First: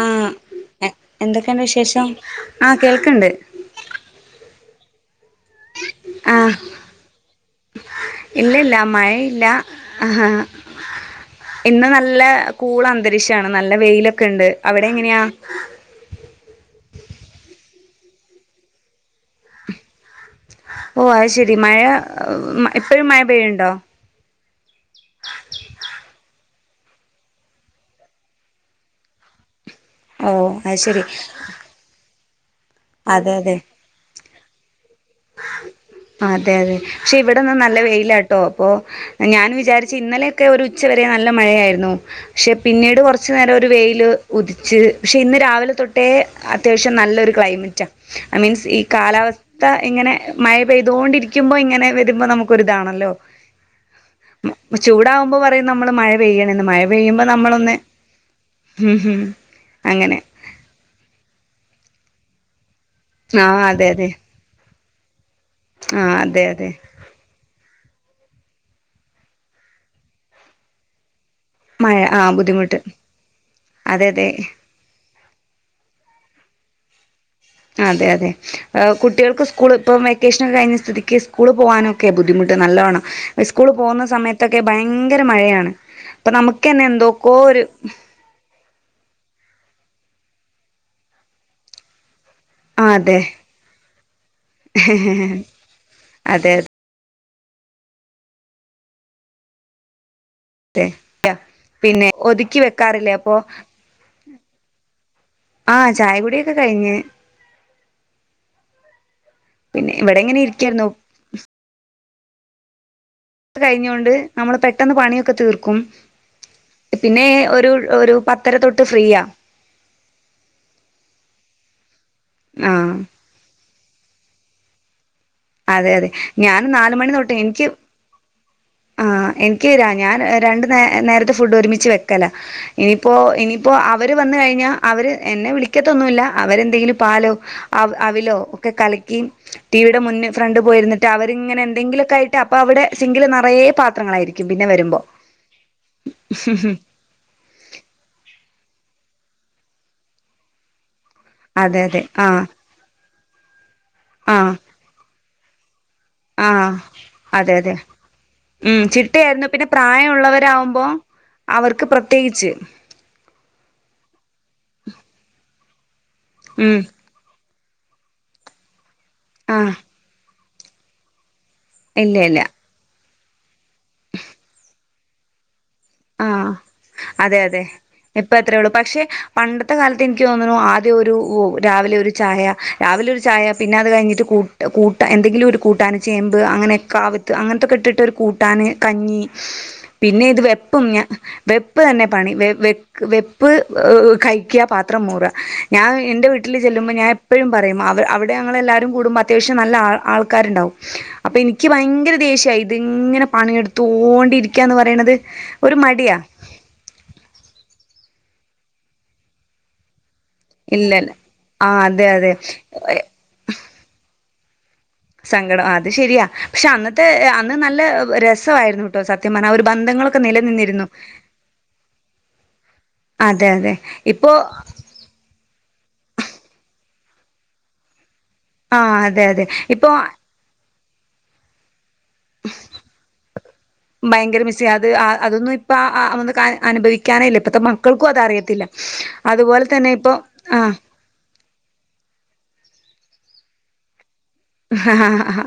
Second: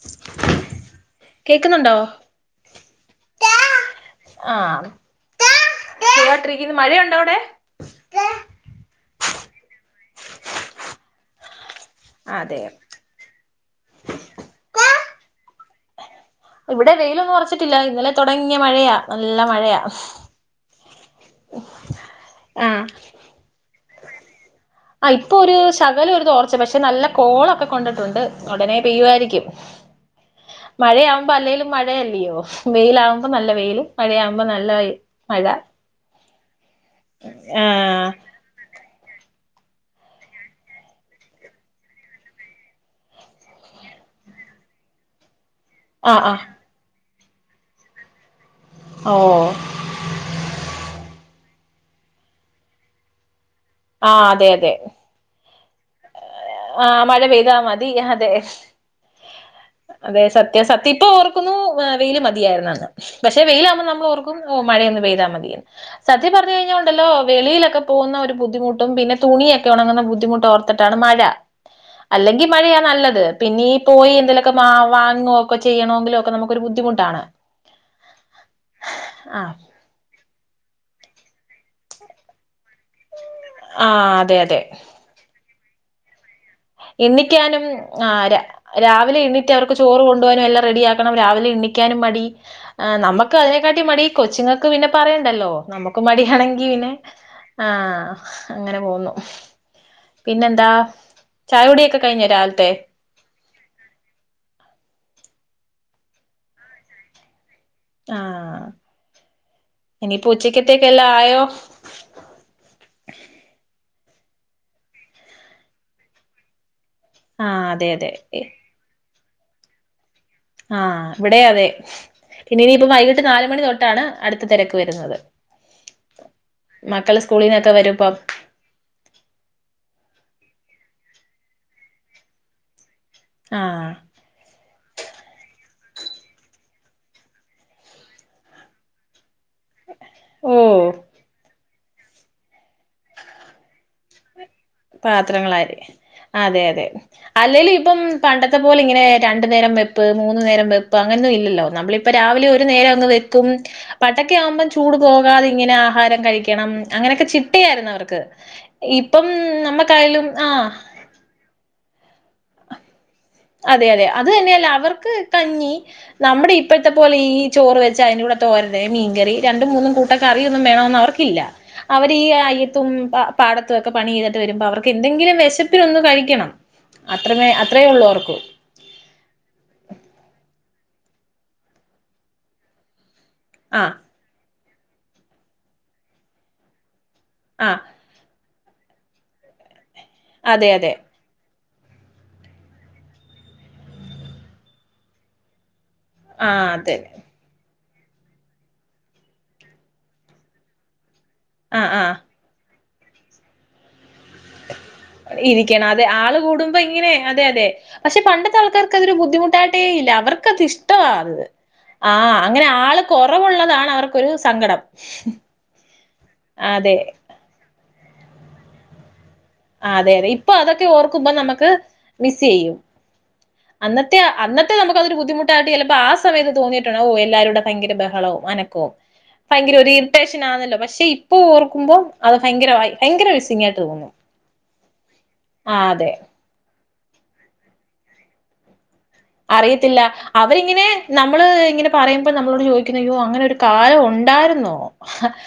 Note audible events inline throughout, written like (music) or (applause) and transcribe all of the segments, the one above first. ആ എന്തൊക്കെണ്ട് കേക്കുന്നുണ്ടോ വിശേഷം ആ കേൾക്കണ്ട് ആ ആഹ് സുഖാട്ടിരിക്ക്ന്ന് മഴയുണ്ടോ അവ്ടെ ഇല്ല ഇല്ല മഴയില്ല അ ഹാ ഇന്ന് നല്ല അതെ കൂളന്തരീക്ഷാണ് നല്ല വെയിലൊക്കെണ്ട് അവ് എങ്ങനെയാ ഇവ്ടെ വെയിലൊന്നും ഒർച്ച്ട്ടില്ല ഇന്നലെ തൊടങ്ങിയ മഴയാ നല്ല മഴയാ ഓ അത്ശെരി മഴ ഇപ്പഴും മഴ പെയ്യ്ണ്ടോ ആ ഇപ്പൊ ഒര് ശകലം ഒരു തോർച്ച പക്ഷെ നല്ല കോളൊക്കെ കൊണ്ട്ട്ടുണ്ട് ഉടനെ പെയ്യുവായിരിക്കും ഓഹ് അത് ശെരി മഴയാവുമ്പോ അല്ലേലും മഴയല്ലിയോ വെയ്ലാക്മ്പോ അതെ നല്ല അതെ വെയ്ലും മഴയാക്മ്പോ നല്ല മഴ അതെ അതെ ക്ഷെ ഇവ്ടെന്നാ നല്ല ആഹ് വെയിലാട്ടോ പ്പൊ ഞാനും വിചാരിച്ച് ഇന്നലെയൊക്കെ ഒര് ഉച്ചവരെ നല്ല മഴയായ്ര്ന്നു പക്ഷെ പിന്നീട് കൊർച്ച് നേരൊര് വെയ്ല് ഉദിച്ച് പക്ഷെ ഇന്ന് രാവിലെ തൊട്ടേ ആഹ് ആഹ് അത്യാവശ്യം നല്ലൊര് ക്ലൈമറ്റാ അ മീൻസ് ഈ ഓ കാലാവസ്ഥ മയ പെയ്തോണ്ടിരിക്കുമ്പോ ഇങ്ങനെ വര്മ്പോ നമുക്കൊര്താണല്ലോ ആ അതെ അതെ പറയും നമ്മള് മഴ പെയ്യണെന്ന് ആ മഴ പെയ്യുമ്പോ പെയ്താ നമ്മളൊന്ന് മതി അതെ ഉം ഉം അങ്ങനെ അതെ സത്യ സത്യ ഇപ്പ ഓർക്കുന്നു വെയില് മതിയാര്ന്നന്ന് പക്ഷെ ആ വെയിലാമ്പോ അതെ അതെ നമ്മള്ഓർക്കും ഒ മഴ ഒന്ന് പെയ്ത മ തിന് ആ സത്യം അതെ പറഞ്ഞു അതെ കഴിഞ്ഞാൽ ഉണ്ടല്ലോ വെളിയിലൊക്കെ പോകുന്ന ഒരു ബുദ്ധിമുട്ടും പിന്നെ തുണിയൊക്കെ ണങ്ങുന്ന ബുദ്ധിമുട്ടുംഓർ ട്ടാണ് മഴ മഴ ആ അല്ലെങ്കിൽ മഴയാ ബുദ്ധിമുട്ട് നല്ലത് പിന്നെയി അതെ പോയി അതെ എന്തലുമൊക്കെ മാവാ അങ്ങോക്കെ ചെയ്യണെങ്കില് ഒക്കെ നമുക്ക് ഒരു ബുദ്ധിമുട്ടാണ് അതെ അതെ ആ കുട്ടികൾക്ക് സ്കൂൾ ഇപ്പം വെക്കേഷൻ കഴിഞ്ഞ സ്ഥിതിക്ക്‌ സ് സ്കൂൾ പോകാനൊക്കെ ബുദ്ധിമുട്ട് നല്ലവണ്ണം സ്കൂളിൽ ആ പോകുന്ന അതെ അതെ സമയത്തൊക്കെ ഭയങ്കര മഴയാണ് അപ്പൊ നമുക്കന്നെ എന്തൊക്കോ ഒരു എണ്ണിക്കാനും ആരാവിലെ എണീറ്റ് അവർക്ക് ചോറ് കൊണ്ടുവാനും എല്ലാം റെഡിയാക്കണം രാവിലെ എണ്ണിക്കാനും മടി ആ ആഹ് അതെ നമ്മക്ക് അതിനെക്കാട്ടി മടി കൊച്ചുങ്ങൾക്ക് പിന്നെ പറയണ്ടല്ലോ നമുക്കും മടി അതെ ആണെങ്കി പിന്നെ ആ അങ്ങനെ പോവുന്നു പിന്നെന്താ അതെ ചായകുടിയൊക്കെ പിന്നെ കഴിഞ്ഞോ ഒതുക്കി രാവിലത്തെ വെക്കാറില്ലേ അപ്പൊ ആ ചായകുടിയൊക്കെ കഴിഞ്ഞ് ആ പിന്നെ ഇവിടെ ഇനിപ്പോ ഇങ്ങനെ ഇരിക്കായിരുന്നു ഉച്ചക്കത്തേക് എല്ലാം ആയോ കഴിഞ്ഞോണ്ട് നമ്മള് പെട്ടന്ന് പണിയൊക്കെ തീർക്കും പിന്നെ ആഹ് ഒരു അതെ അതെ ഒരു പത്തര തൊട്ട് ഫ്രീയാ ആഹ് ഇവിടെ അതെ പിന്നെ ഇനിയിപ്പം ആഹ് വൈകിട്ട് നാലുമണി തൊട്ടാണ് അടുത്ത തെരക്ക് വരുന്നത് അതെ അതെ ഞാൻ നാല് മണി മക്കള് തൊട്ട് എനിക്ക് സ്കൂളിന്നൊക്കെ വരുമ്പം ആ എനികരാ ഞാൻ രണ്ട് നേ നേരത്തെ ഫുഡ് ഒരുമിച്ച് വെക്കല ഇനിയിപ്പോ ഇനിയിപ്പോ ആഹ് അവര് വന്ന് കഴിഞ്ഞാ അവര് എന്നെ വിളിക്ക കഴിക്കത്തൊന്നുമില്ല അവരെന്തെങ്കിലും പാലോ അവ അവിലോ ഒക്കെ കലിക്കി ടിവിയുടെ മുന്നേ ഫ്രണ്ട് ഓഹ് പോയിരിന്ന്‌ട്ട് അവരിങ്ങനെ എന്ത ന്തെകിലൊക്കെ ആയിട്ട് അപ്പൊ അവടെ സിങ്കില് ന കൊറേ പാത്രങ്ങളായിരിക്കും പിന്നെ വരുമ്പോ പാത്രങ്ങളര് അതെ അതെ അല്ലേലും ഇപ്പം പണ്ടത്തെ പോലെ ഇങ്ങനെ രണ്ടു നേരം വെപ്പ് മൂന്ന്‌ നേരം വെപ്പ് ഇപ്പോ അങ്ങനൊന്നും ഇല്ലല്ലോ അതെ അതെ നമ്മളിപ്പോൾ ആഹ് രാവിലെ ഒരു നേരം അങ്ങ് വെ തും പണ്ടൊക്കെ ആഹ് ആവുമ്പോ ചൂട് പോ (unintelligible) ഇങ്ങനാ ആഹാരം കഴിക്കണം ആഹ് അങ്ങനൊക്കെ ചിട്ടയാരുന്നു അവർക്ക് ഇപ്പം യരുന്നു പിന്നെ നമ്മക്കായാലും ആഹ് പ്രായമുള്ളവരാകുമ്പോ അവർക്ക് പ്ര തെകിച്ച് അതെ അതെ അത് തന്നെയല്ല അവർക്ക് കഞ്ഞി നമ്മുടെ ഉം ഇപ്പഴ്ത്തെ പോലെ ഈ ചോറ് വെച്ചാ അയിന്റെ കൂടെ തോരന് മീൻകറി രണ്ടും ആഹ് മൂന്നും കൂട്ടം കറ് റിയൊന്നും വേണോന്ന് അവർക്കില്ല ഇല്ല അവരി ഇല്ല അയത്തും പ പാടത്തൊക്കെ പണി ചെയ്തിട്ട് വരുമ്പോ അവർക്ക് എന്തെങ്കിലും വെശപ്പ് ത്ത്രി ഒന്ന് കഴിക്കണം അത്രമേ അത്രയേ ള്ളോർക്ക് പത്രെള്ളു പക്ഷെ പണ്ടത്തെ കാലത്ത് എനിക്ക് തോ ആദ്യം ഒരു രാവിലെ ഒരു ചായ രാവിലെ ഒരു ചായ പിന്നെ അത് ആഹ് കഴിഞ്ഞിട്ട് കൂ കൂട്ട എന്തെങ്കിലും ഒരു കൂട്ടാന് ചേമ്പ് അങ്ങനെക്കെ അവ അങ്ങനത്തൊക്കെ ആഹ് ഇട്ടിട്ട് ഒരു കൂ ട്ടാന് കഞ്ഞി പിന്നെ ഇത് വെപ് അതെ പ്പം അതെ ഞ്ഞാ വെപ്പ് തന്നെ പണി വെ വെ വെപ്പ് കഴിക്കാ പാത്രം മോറ്ക ഞാൻ എന്റെ വീട്ടിൽ ആഹ് ചെല്ലുമ്പോ അതെ ഞാൻ എപ്പഴും പറയും മാ അവിടെ ഞങ്ങൾ എല്ലാവാരും കൂടുമ്പോൾ അത്യാവശ്യം നല്ല ആൾ ആൾക്കാരുണ്ടാവും അപ്പൊ എനിക്ക് ആഹ് ആഹ് ഭയങ്കര ദേഷ്യായി ഇങ്ങനെ പണിയെടുത്തോണ്ടി ഇരിക്കാന്ന് പറയണത് ഒരു ക്കെയാണ് അതെ മടിയാ ആള് കൂടുമ്പോ ഇങ്ങനെ അതെ അതെ പക്ഷെ പണ്ടത്തെ ആൾക്കാർക്ക് അതൊരു ബുദ്ധിമുട്ടായിട്ടേ ഇല്ല അവർക്ക് വർക്ക് അത് ഇല്ലല്ല ഇഷ്ടാവാത് അതെ ആ അതെ അങ്ങനെ ആൾ കുറവുള്ളതാണ് അവർക്ക് ഒരു സങ്കടം സങ്കടം അത് ശെരിയാ പക്ഷെ അതെ അന്നത്തെ അന്ന് നല്ല രസായിരുന്നു ട്ടോ സത് ആ അതെ അതെ ഇപ്പൊ അതൊക്കെ ഓർക്കുമ്പോ നമുക്ക് മിസ് ചെയ്യും അതെ അതെ അന്നത്തെ ഇപ്പോ അന്നത്തെ നമുക്ക് അതൊരു ബുദ്ധിമുട്ടായിട്ട് ചിലപ്പോ ആ സമയത്ത് തോന്നി കിട്ടാണ ഓ എല്ലാരുടെ ഭയങ്കര ബഹളാവും ആ അനക്കവും അതെ അതെ ഭയങ്കര ഒരു ഇപ്പോ ഇറിട്ടേഷൻ ആണല്ലോ പക്ഷെ ഇപ്പൊ ഓർക്കുമ്പം അത് ഭയങ്കരമായി ഭയങ്കര മിസിംങ് ആയിട്ട് തോന്നും ഭയങ്കര മിസ്സി അത് അതൊന്നും ഇപ്പ ആ ആ അനുഭവിക്കാനല്ലേ ഇപ്പത്തെ മക്കൾക്കും അത്അറിയത്തില്ല അറിയത്തില്ല അവരിങ്ങനെ നമ്മള് ഇങ്ങനെ പറയുമ്പോ നമ്മളോട് ചോദി അയ്യോ അങ്ങനെ ഒരു കാലം ഒൺ ഉണ്ടായിരുന്നോ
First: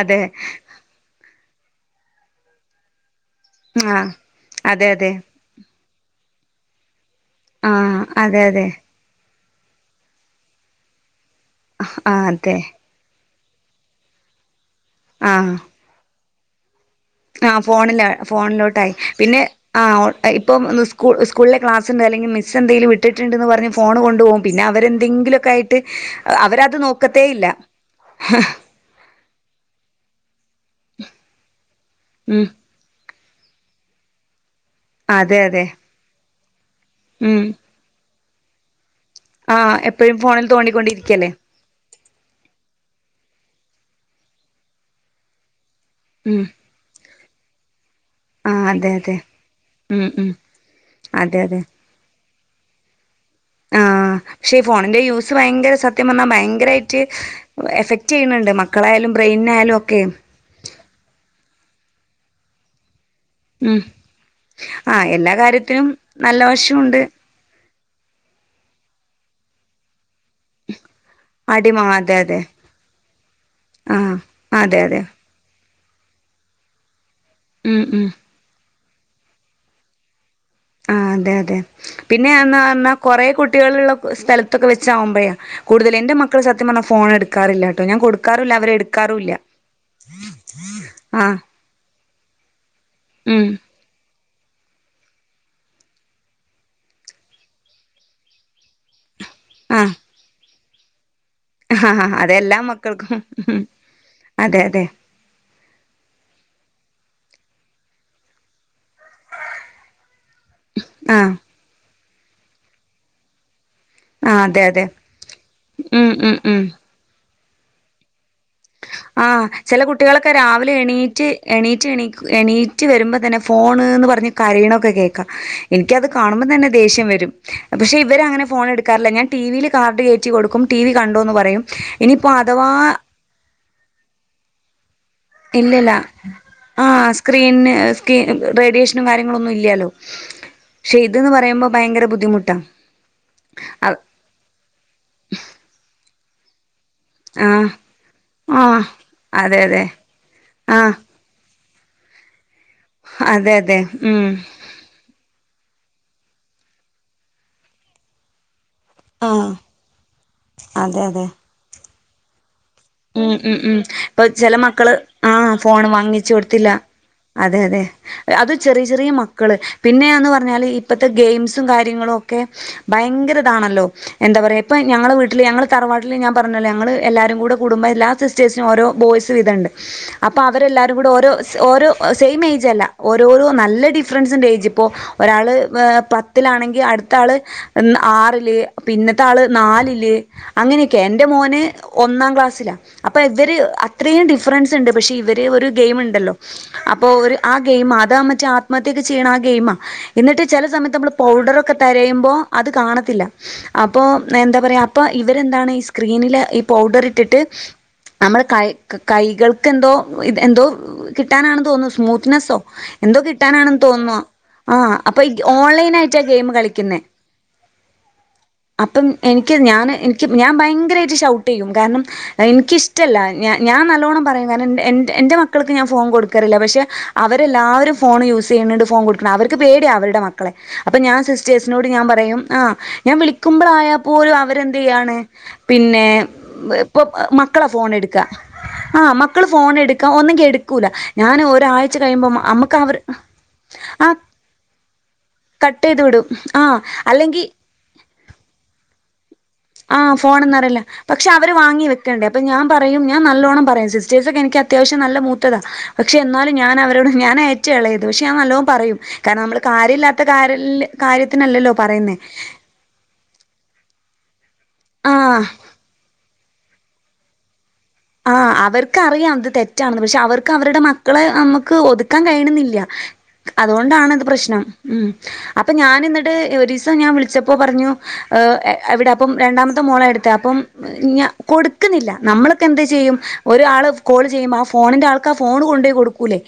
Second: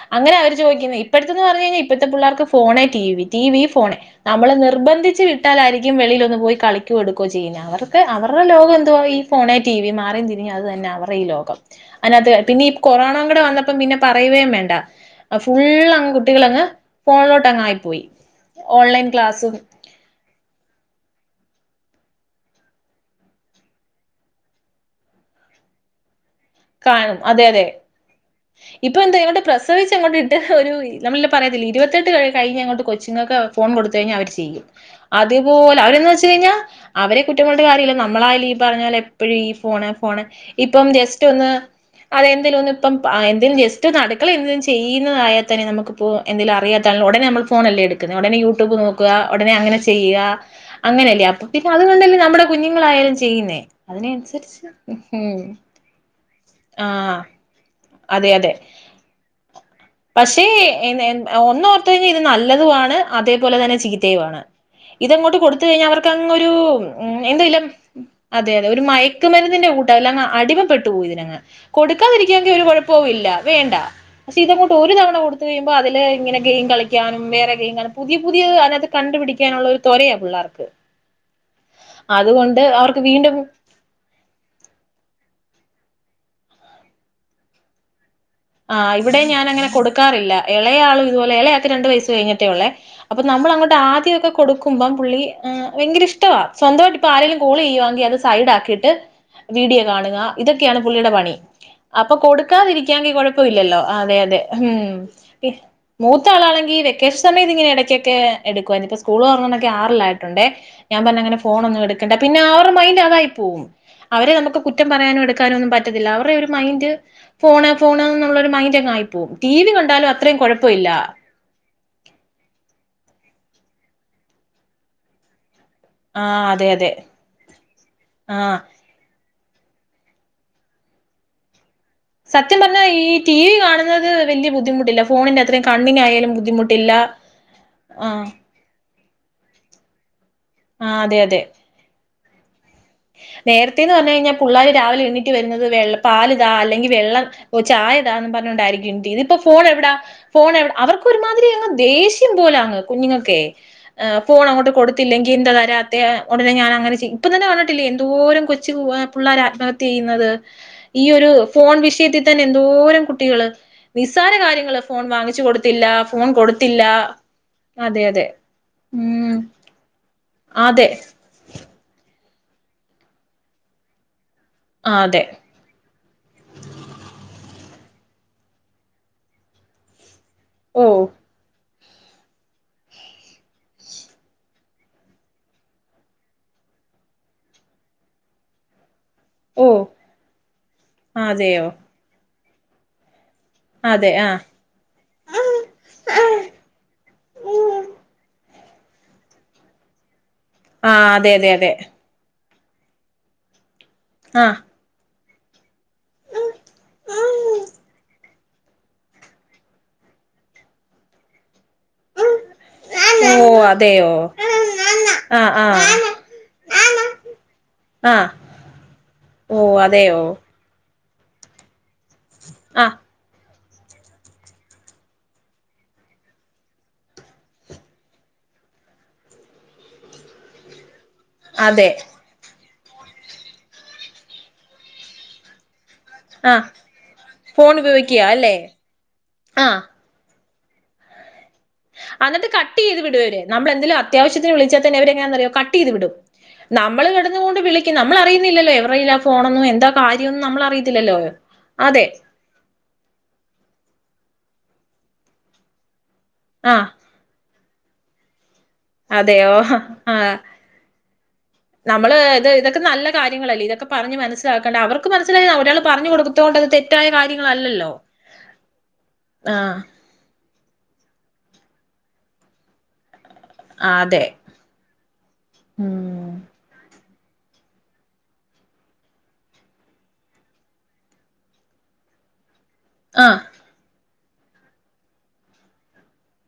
അതെ അങ്ങനെ അവര് ചോദിക്കുന്നെ ഇപ്പഴത്തെന്ന് പറഞ്ഞു കഴിഞ്ഞാൽ ഇപ്പോഴത്തെ പിള്ളേർക്ക് ഫു ഫോണെ, T V T V, phone ആഹ് നമ്മള് അതെ അതെ നിർബന്ധിച്ച് വിട്ടാലായിരിക്കും വെളിലൊന്ന് പോയി കളിക്കൊ എടു കോ ചെയ്യുന്ന അവർക്ക് ആഹ് അവ അവർറെ അതെ അതെ ലോകം എന്തുവാ ഈ ഫോണെ, ടി വി മാറി തിരിഞ്ഞ് അത് തന്നെ അവറെ ഈ ലോകാം അനത് ആഹ് അതെ പിന്നെ ഈ കൊറോണ അതുടെ വന്നപ്പം പിന്നെ പറയുവേം വേണ്ട അ ഫുൾ അങ്ക് കുട്ടികളെന്ന് ആ ഫോണില ഫോണിലോട്ടായി പിന്നെ ക്ലാസ്സും ആ ഓ ഇപ്പ ഇന്നു ഈസ് ഈസ്കൂളിലെ ക്ലാസ്ണ്ട് അല്ലെങ്കിൽ മിസ്സ്‌ എന്തെങ്കിലും വിട്ടിട്ടുണ്ട്ന്ന് പറഞ് ഫോൺ കൊണ്ട് പോം പിന്നെ അവരെ എന്തെങ്കിലുക്കയിട്ട് അവരത് കാണും. നോക്കത്തേ അതെ ഇല്ല പ്രസവിച്ചങ്ങോട്ടിട്ട് ഒരു നമ്മള് ഇല്ലെ പറയത്തില്ലേ ഇരുപത്തെട്ട് ഉം കഴിഞ്ഞ് അങ്ങോട്ട് കൊച്ച് ഇങ്ങക്ക് ഫോൺ കൊടുത്ത് കഴിഞ്ഞാ അവര് ചെയ്യും. അതേ അതെ അതെ പോലെ അവരെന്ന് വെച്ച് കഴിഞ്ഞാ അവരെ ഉം കുറ്റം പറഞ്ഞിട്ട് കാര്യല്ല. ന മ്മളായാല് ഈ പറഞ്ഞ പോലെ എപ്പഴും ഈ ആഹ് ഫോണ് എപ്പോഴും ഫോണ് ഫോണിൽ ഇപ്പം ജസ് തോണ്ടിക്കൊണ്ടിരിക്കല്ലേ റ്റൊന്ന് അതെന്തേലും ഒന്ന് ഇപ്പം എന്തേലും ജസ് സ്‌റ്റൊന്ന് അടുക്കളയിൽ എന്തേലും ചെയ്യുന്നതായ തന്നെ നമക്ക് നമുക്കിപ്പോ ഉം എന്തേലും അറിയാണേൽ ഒടനെ നമ്മൾ ഫോണല്ലേ എടുത് ഉടനെ ആഹ് യൂട്യൂബ് അതെ നോക്കുക അതെ ഒടനെ അങ്ങനെ ഉം ചെയ്യ്യ ഉം അങ്ങനെല്ലേ അതെ അപ്പൊ അതെ പിന്നെ അത് കണ്ടല്ലേ നമ്മൾ കുഞ്ഞുങ്ങളായാലും ചെയ്യുന്നേ ആഹ് അതിനനുസരിച്ച് മ് ഭയങ്കരയിറ്റ് എഫക്ട് ചെയ്യ്ന്നുണ്ട് മക്കളായാലും ബ്രെയിനായാലും ഒക്കെ പക്ഷെ ഒന്നോർത്ത് കഴിഞ്ഞാൽ ഇത് നല്ലതുമാണ് അതേപോലെ തന്നെ ഉം ചീത്തയു ആണ് ആഹ് എല്ലാ ഇതങ്ങോട്ട് കൊടുത്ത് കഴിഞ്ഞ കാര്യത്തിനും നല്ല അവർക്കങ്ങൊരു വശമുണ്ട് എന്തെലും അതെ അതെ തെ ഒരു മയാ ക്ക്‌ മരുന്നിന്റെ കൂട്ട് അല്ലങ്ങ അടിമപ്പെട്ടു പോയി ഇതിനങ്ങ് അടിമ അതെ അതെ കൊടുക്കാതിരിക്കാവങ്കിൽ ഒരു കൊഴപ്പവും ഇല്ല വേണ്ട ആഹ് പക്ഷെ ഇതങ്ങോട്ട് അതെ ഒരു അതെ തവണ കൊടുത്ത് കയുമ്പോ അപ്പ അതിലെ ഇങ്ങനെ ഗെയിം കളികും ക്കാനും വേറെ ഉം ഗെയിംങ്ങൾ ഉം പുതിയ പുതിയ അതായത് കണ്ടുപിടിക്കാനുള്ള ഒരു തൊരയാ പിള്ളേർക്ക് ആ അതെ അതെ പിന്നെ ന്ന് അതുകൊണ്ട് പറഞ്ഞാ അവർക്ക് കൊറേ വീണ്ടും കുട്ടികളുള്ള സ്ഥലത്തൊക്കെ വെച്ചാവുമ്പേ കൂടുതൽ എന്റെ മക്കൾ സത്യം പറഞ്ഞാ ഫോൺ എടുക്കാറില്ലാട്ടോ ഞാൻ കൊടുകാ ആ ഇവിടെ ഞാനങ്ങനെ കൊടുക്കാറില്ല ഇളയാളും ഇതുപോലെ ആഹ് ഇളയാൾക്ക് രണ്ടു വയസ് കഴിഞ്ഞിട്ടേ ഉള്ളേ അപ്പ ഉം നമ്മളങ്ങോട്ട് ആദ്യോക്കെ കൊടുക്കുമ്പം പുള്ളി ഭയങ്കര ഇഷ്ട സ്വന്തമായിട്ട് ആരെങ്കിലും കോള് ചെയ്യുവാണങ്കിൽ അത് സൈഡ് ആക്കിട്ട് വീഡിയോ കാണുക ഇതെക്കെ ഒക്കെയാണ് പുള്ളിടെ പണി അതെല്ലാ മക്കൾക്കും ഇപ്പ ഇല്ലല്ലോ അതെ അതെ ഉം മൂത്ത ആളാണെങ്കിൽ വെക്കെഷ് സമയെണ്ടങ്കിൽ ഇടയ്ക്കൊക്കെ എടുക്കുവായിരുന്നു ഇപ്പ സ്കൂള് തുറന്നപ്പോൾ ആറിലായിട്ടുണ്ടേ ഞാൻ ആഹ് പറഞ്ഞങ്ങനെ ഫോണൊന്നു എടു ക്കണ്ട പിന്നെ ആ വരെ മൈന്റ് അതായി പോവും അവരെ ആഹ് നമുക്ക് അതെ അതെ കുറ്റം പറയാനോ എടുക്കാനോ ഒന്നും പറ്റത്തില്ല ഉം അവറെ ഉം ഒരു ഉം മൈൻഡ് ഫോണ് ഫോണെന്ന്‌ പിള്ളൊര് മൈൻഡ് ആ ചെല കുട്ടികളൊക്കെ രാവിലെ കുഴപ്പമില്ല എണീറ്റ് എണീറ്റ് എണീ എണീറ്റ് വരുമ്പോ തന്നെ ഫോണ്ന്ന് പറഞ്ഞ് കരയണൊക്കെ കേക്കാം എനിക്കത് കാണുമ്പോ ആഹ് അതെ തന്നെ അതെ ദേഷ്യം വരും. പക്ഷേ ഇവരങ്ങനെ ആഹ് ഫോൺ എടുക്കാറില്ല. ഞാൻ ടിവില് കാർഡ് കേറ്റി കൊടുക്കും. ടിവി കണ്ടോന്ന് പറയും. ഇനിയിപ്പോ സത്യം അഥവാ പറഞ്ഞാ ഈ ടിവി കാണു ന്നത് വെല്ല്യ ബുദ്ധിമുട്ടില്ല. ഫോണിന്റെ അത്രയും ഇല്ലില്ല കണ്ണിനായാലും ആ ബുദ്ധിമുട്ടില്ല സ്ക്രീന് സ്കി ആഹ് റേഡിയേഷ നും കാര്യങ്ങളൊന്നും ഇല്ല്യാല്ലോ. ക്ഷെ ആഹ് ഇത് അതെ ന്ന് അതെ പറയുമ്പോ ഭയങ്കര ബുദ് ദ്ധിമുട്ടാ നേരത്തേന്ന് പറഞ്ഞു കഴിഞ്ഞാൽ പുള്ളാര് രാവിലെ എണീറ്റ് വരുന്നത് വെള്ള പാല് താ അല്ലെങ്കി വെള്ളം ഓ ചായതാന്ന് ആഹ് പറഞ്ഞോണ്ടായിരിക്കും ഇതിപ്പോ അതെ അതെ ഫോണെവിടാ ഫോണെവിടാ ആഹ് അവർക്കൊരുമാതിരി അങ്ങ് ദേശ്യം പോലാ കുഞ്ഞുങ്ങൾക്കെ അതെ അതെ ഏഹ് ഉം ഫോണങ്ങോട്ട് കൊടുത്തില്ലെങ്കി എന്ത (unintelligible) ഉടനെ ഞനങ്ങനെ ചെയ്യും ഇപ്പം തന്നെ (unintelligible) ട്ടിലെ എന്തോരം കൊ കൊച്ചു പുള്ളാരാ ആഹ് ആത്മഹത്യ ചെയ്യുന്നത് അതെ അതെ ഈയൊരു ഫോൺ വിഷ (unintelligible) ഉം ഉം ഉം ഇപ്പ ചെല കാര്യങ്ങള് മക്കള് ഫോൺ ആ വാങ്ങിച്ചു ഫോൺ കൊടുത്തില്ല വാങ്ങിച്ചു കൊടുത്തില്ല അതെ അതെ അത് ചെറിയ ചെറിയ ഉം മക്കള് പിന്നെയാന്ന് പറഞ്ഞാല് അതെ ഇപ്പത്തെ ഗെയിംസും കാര്യങ്ങളും ഒ ഒക്കെ ഭയങ്കരതാണല്ലോ എന്താ പറയുക ഇപ്പ ആ ഞങ്ങളെ അതെ വീട്ടില് ഞങ്ങള് തറവാട്ടില് ഞാൻ പറഞ്ഞല്ലോ ഞങ്ങള് എല്ലാരും കൂടെ കുടുംബം എല്ലാ സിസ്റ്റേഴ്സിനും ഓരോ ബോയ്സ് വീതംണ്ട് അപ്പ ഓ അവരെല്ലാരും കൂടെ ഓരോ സ് ഓരോ സെയിം ഏജ് അല്ല ഓരോരോ നല്ല ഡിഫറൻസിണ്ട് ഏജ് ഇപ്പോൾ ഒരാള് പത്തിലാണെങ്കിൽ അടുത്ത ആള് ആറില് പിന്നത്തെ ആള് ഓ നാലില് അങ്ങനെയക്കെ എന്റെ മോന് അതെയോ ഒന്നാം ക്ലാ സില അ പ്പ ഇവര് അതെ അത്രയും ആ ഡിഫറൻസ് ഉണ്ട് പക്ഷെ ഇവര് ഒരു ഗെയിം ഉണ്ടല്ലോ അപ്പോ ഒരു ആ ഗെയിം അതാ മറ്റേ അ മറ്റേക്കെ ചെയ്യ്ണ ആ ഗെയിമ എന്നിട്ട് ചില ആ സമയത്ത് നമ്മൾ അതെ അതെ അതെ പൗഡറൊക്കെ തെരയുമ്പോ അത് കാണത്തില്ല അപ്പൊ ആ എന്താ പറയാ അപ്പൊ ഇവരെന്താണ് ഈ സ്ക്രീനില് ഈ പൗഡറ് ഇട്ടിട്ട് നമ്മൾ കൈ കൈകൾക്ക് എന്തോ എന്തോ കിട്ടാനാണ് തോന്നുന്നു സ്മൂത്ത്‌നെസ്സോ എന്തോ ഓ കിട്ടാനാണ് അതെയോ തോന്നുന്നു ആ ആ ആ ഓൺലൈൻ ആയിട്ടാ ഗെയിം കളിക്കിന്നെ ആ അപ്പം എനിക്ക് ഓ ഞാൻ അതെയോ എനിക്ക് ഞാൻ ഭയങ്കരാ ഷൗട്ടെയ്യും കാരണം ആ എനിക്കിഷ്ടല്ല ഞാൻ ഞാൻ നല്ലോണ്ണം പറയും കാരണം എന് എന് എന്റെ മക്കൾക്ക് ഞാൻ ഫോൺ കൊടുക്കാറില്ല, പക്ഷേ അവരെല്ലാവരും ഫോൺ യൂസ് ചെയ്യണുണ്ട് ഫോൺ കൊടുക്കണം അവർക്ക് പേടിയ അവരുടെ മക്കളെ. അപ്പം ഞാൻ സിസ്റ്റേ്സിനോട് അതെ ഞാൻ പറയും ആഹ് ഞാൻ വിളിക്കുമ്പോളായാപ്പോലും അവരെന്ത് ചെയ്യാണ് പിന്നെ ആ (unintelligible) മക്കളാ ഫോൺ എടുക്ക ഉപയോഗിക്കുക അല്ലേ ആ മക്കള് ഫോൺ എടുക്ക ഒന് ന്നെങ്കി എടുക്കൂല ഞാൻ ഒ അന്നിട്ട് കട്ട് ചെയ്ത് വിടു അവര്, നമ്മൾ എന്തെലും ആ അത്യാവശ്യത്തിന് വിളിച്ചാൽ തന്നെ അവരെങ്ങന്നാനറിയാവോ കട്ട് ചെയ്ത് വിടും, നമ്മള് കെടന്നു കൊണ്ട് വിളിക്കും നമ്മൾ അറിയുന്നില്ലല്ലോ എവരുടെ കയ്യിലാ ഫോണൊന്നും എ ആ ഫോൺന്ന് അറിയില്ല പക്ഷേ അവര് വാങ്ങി അതെ വെക്കേണ്ടേ? അപ്പ ഞാൻ പറയും ഞാൻ നല് ല്ലോണം പറയും, സിസ്റ്റേഴ്സ് ഒക്കെ എനിക്ക് അത്യാവശം നല്ല മൂത്തതാ പക്ഷേ എന്നാലും ഞാൻ ആഹ് അവരോട് ഞാനാ ഏറ്റവും എളയത്. ദേഷ്യ ആന്നല്ലോ. പറയും കാരണം അതെയോ നമ്മള് കാര്യം ഇല്ലാത്ത ആഹ് കാര്യല് കാര്യത്തിനല്ലല്ലോ പറയുന്നേ? നമ്മള് സ്സിലാക്കണ്ട അവർക്ക് ആഹ് മനസിലായ ഒരാള് പറഞ്ഞു കൊടുത്തു കൊണ്ട് തെ തെറ്റായ കാര്യങ്ങളല്ലല്ലോ? ആ അവർക്ക് അറിയാം ഇത് ആഹ് തെറ്റാന്ന്, പക്ഷേ അവർക്ക് അവരുടെ മക്കളെ നമുക്ക് ഒതുക്കാൻ കഴിയണന്നില്ല. അതുകൊണ്ടാാണ് അത് അതെ പ്രശ്നം, മ് അപ്പ ഞാന് ഉം എന്നിട്ട് ഒരുസം ഞാൻ വിളി ച്ചപ്പോ പറഞ്ഞു ഏ എ എവിടെ അപ്പം രണ്ടാമത്തെ മോളാ എടുത്തെ അപ്പം ഞാ കൊടുക്കുന്നില്ല നമ്മള് ക്ക് എന്ത് ചെയ്യും ആഹ് ഒരാള് കോൾ ചെയ്യുമ്പ ആ ഫോണിന്റെ ആൾക്ക് ആ ഫോൺ കൊണ്ടുപോയി കൊടുക്കൂല്ലേ.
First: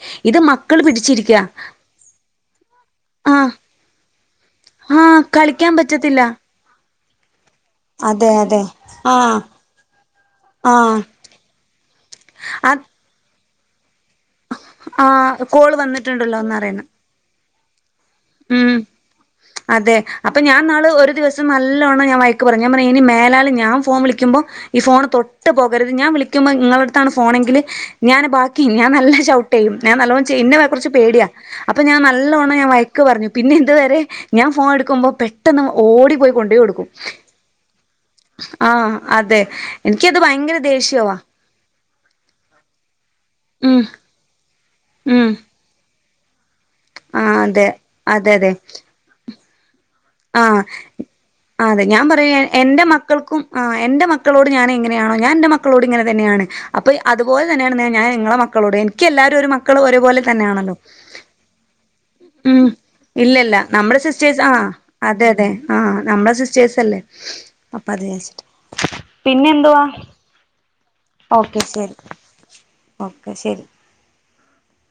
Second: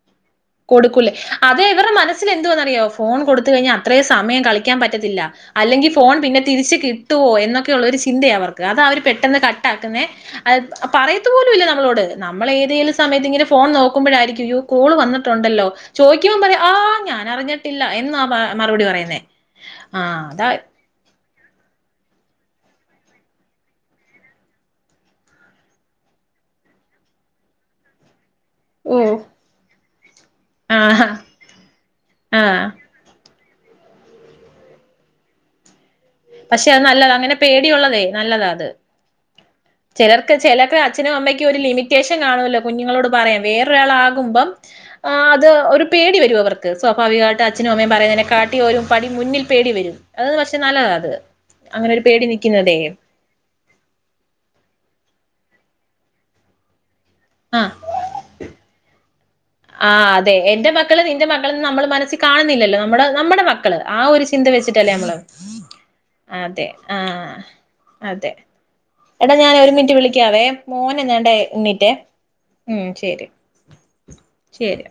കൊടുക്കൂല്ലേ? അത് ഇവരുടെ മനസ്സിൽ എന്തുവാന്നറിയാവോ ഫോൺ കൊടുത്ത ആഹ് കഴിഞ്ഞാ അത്രേം സമയം കളിക്കാൻ പറ്റത്തില്ല ആഹ് കളിക്കാൻ അല്ലെങ്കിൽ ഫോൺ പറ്റത്തില്ല പിന്നെ തിരിച്ച് കി ട്ടുവോ എന്നൊക് ക്കെയുള്ളൊരു അതെ ചിന്തയ അതെ അവർക്ക്, അത് അവര് പെട്ടെന്ന് ആഹ് കട്ടാക്കുന്നേ, അത് ആഹ് പറയത്തു പോലും ഇല്ല നമ്മളോട് നമ്മള് ഏതേലും സമയത്ത് ഇങ്ങനെ ഫ് ഫോൺ നോക് ക്കുമ്പോഴായിരിക്കും അയ്യോ കോൾ വന്ന ആഹ് ല്ലോ? കോള് ചോദിക്കുമ്പം വന്നിട്ടുണ്ടല്ലോന്ന് പറയും ആ അറിയണം ഞാന പറഞ്ഞിട്ടി ല്ല എന്നും ആ മ ഉം മറുപടി പറയുന്നേ, ആ അതാ സം നല്ലോണം ഞാൻ വയക്ക് പറഞ്ഞ്, ഞാൻ പറഞ്ഞ് ഇനി മേലാല് ഞാൻ ഫോൺ വിളിക്കുമ്പോ ഈ ഫോൺ തൊട്ട് പോകരുത് ഞാൻ വിളിക്കുമ്പോ ഇങ്ങളടുത്താണ് ഫോണെങ്കില് ഞാന് ബാ ഞാൻ ഓ നല്ല ഷൗട്ട് ചെയ്യും, ഞാൻ നല്ലോണം ചീ ഇന്നെ കുറച്ച് ആഹ് പേടിയ, അപ്പം ഞാൻ നല്ലവണ്ണം ആഹ് ഞാൻ വയ ക്ക് പറഞ്ഞു പിന്നെ ഇതു വരെ ഞാൻ ഫോൺ എടുക്കുമ്പോ പെട്ടെന്ന് ഓടി പോയി കൊണ്ടോയി പക്ഷെ അത് കൊടുക്കും നല്ലതാ. അങ്ങനെ പേടിയുള്ളതേ നല്ലതാ അത്. ആഹ് അതെ എനിക്കത് ചിലർക്ക് ഭയങ്കര ചിലർക്ക് അച്ഛനും ദേഷ്യവാ അമ്മയ്ക്കും ഒരു ലിമിറ്റേഷൻ കാണുമല്ലോ കുഞ്ഞുങ്ങളോട് പറയാം. ഉം വേറൊരാളാകുമ്പം ആ ഉം അത് ഒരു പേടി വെരും അവർ ആഹ് സ്വാഭാവികമായിട്ട് അതെ അച്ഛനും, അമ്മയും, പറയുന്നേനെ അതെ അതെ കാട്ടി ഒരു പടി മുന്നിൽ പേടി വെരും. അത് പക്ഷെ ആഹ് നല്ലതാ അത്. അതെ അങ്ങനെ ഒരു ഞാൻ പേടി പറയാ നിക്കുന്നതേ എന്റെ മക്കൾക്കും ആ എന്റെ മക്കളോട് ഞാൻ എങ്ങനെയാണോ ഞാൻ എന്റെ മക്കളോട് ഇങ്ങനെ തന്നെയാണ് അപ്പൊ അതുപോലെ ആഹ് തന്നെയാണ് ഞാൻ നിങ്ങടെ മക്കളോട് എൻ ക്കെല്ലാ ആഹ് അതെ, എന്റെ മക്കള് നിൻറെ മക്കള്ന്ന് നമ്മള് മനസ്സി ഉം കാണുന്നില്ലല്ലോ, നമ്മള് നമ്മടെ ഇല്ലല്ല മക്കള്, ആ നമ്മുടെ ഒരു സിസ്റ്റേഴ്സ് ചിന്ത ആഹ് വെച്ചിട്ടല്ലേ അതെ അതെ (unintelligible) (unintelligible) ആഹ് നമ്മളെ അതെ സിസ്റ്റേഴ്സ് അല്ലേ ആഹ് അപ്പൊ അത് അതെ വിചാരിച്ചിട്ട് എടാ പിന്നെ ഞാൻ ഒരു എന്തുവാ മിനിറ്റ് വിളിക്കാവേ, മോനെങ്ങാണ്ടേ ഓക്കെ എണീറ്റെ ശരി ഉം ശെരി ഓക്കെ ശരി ശെരിയാ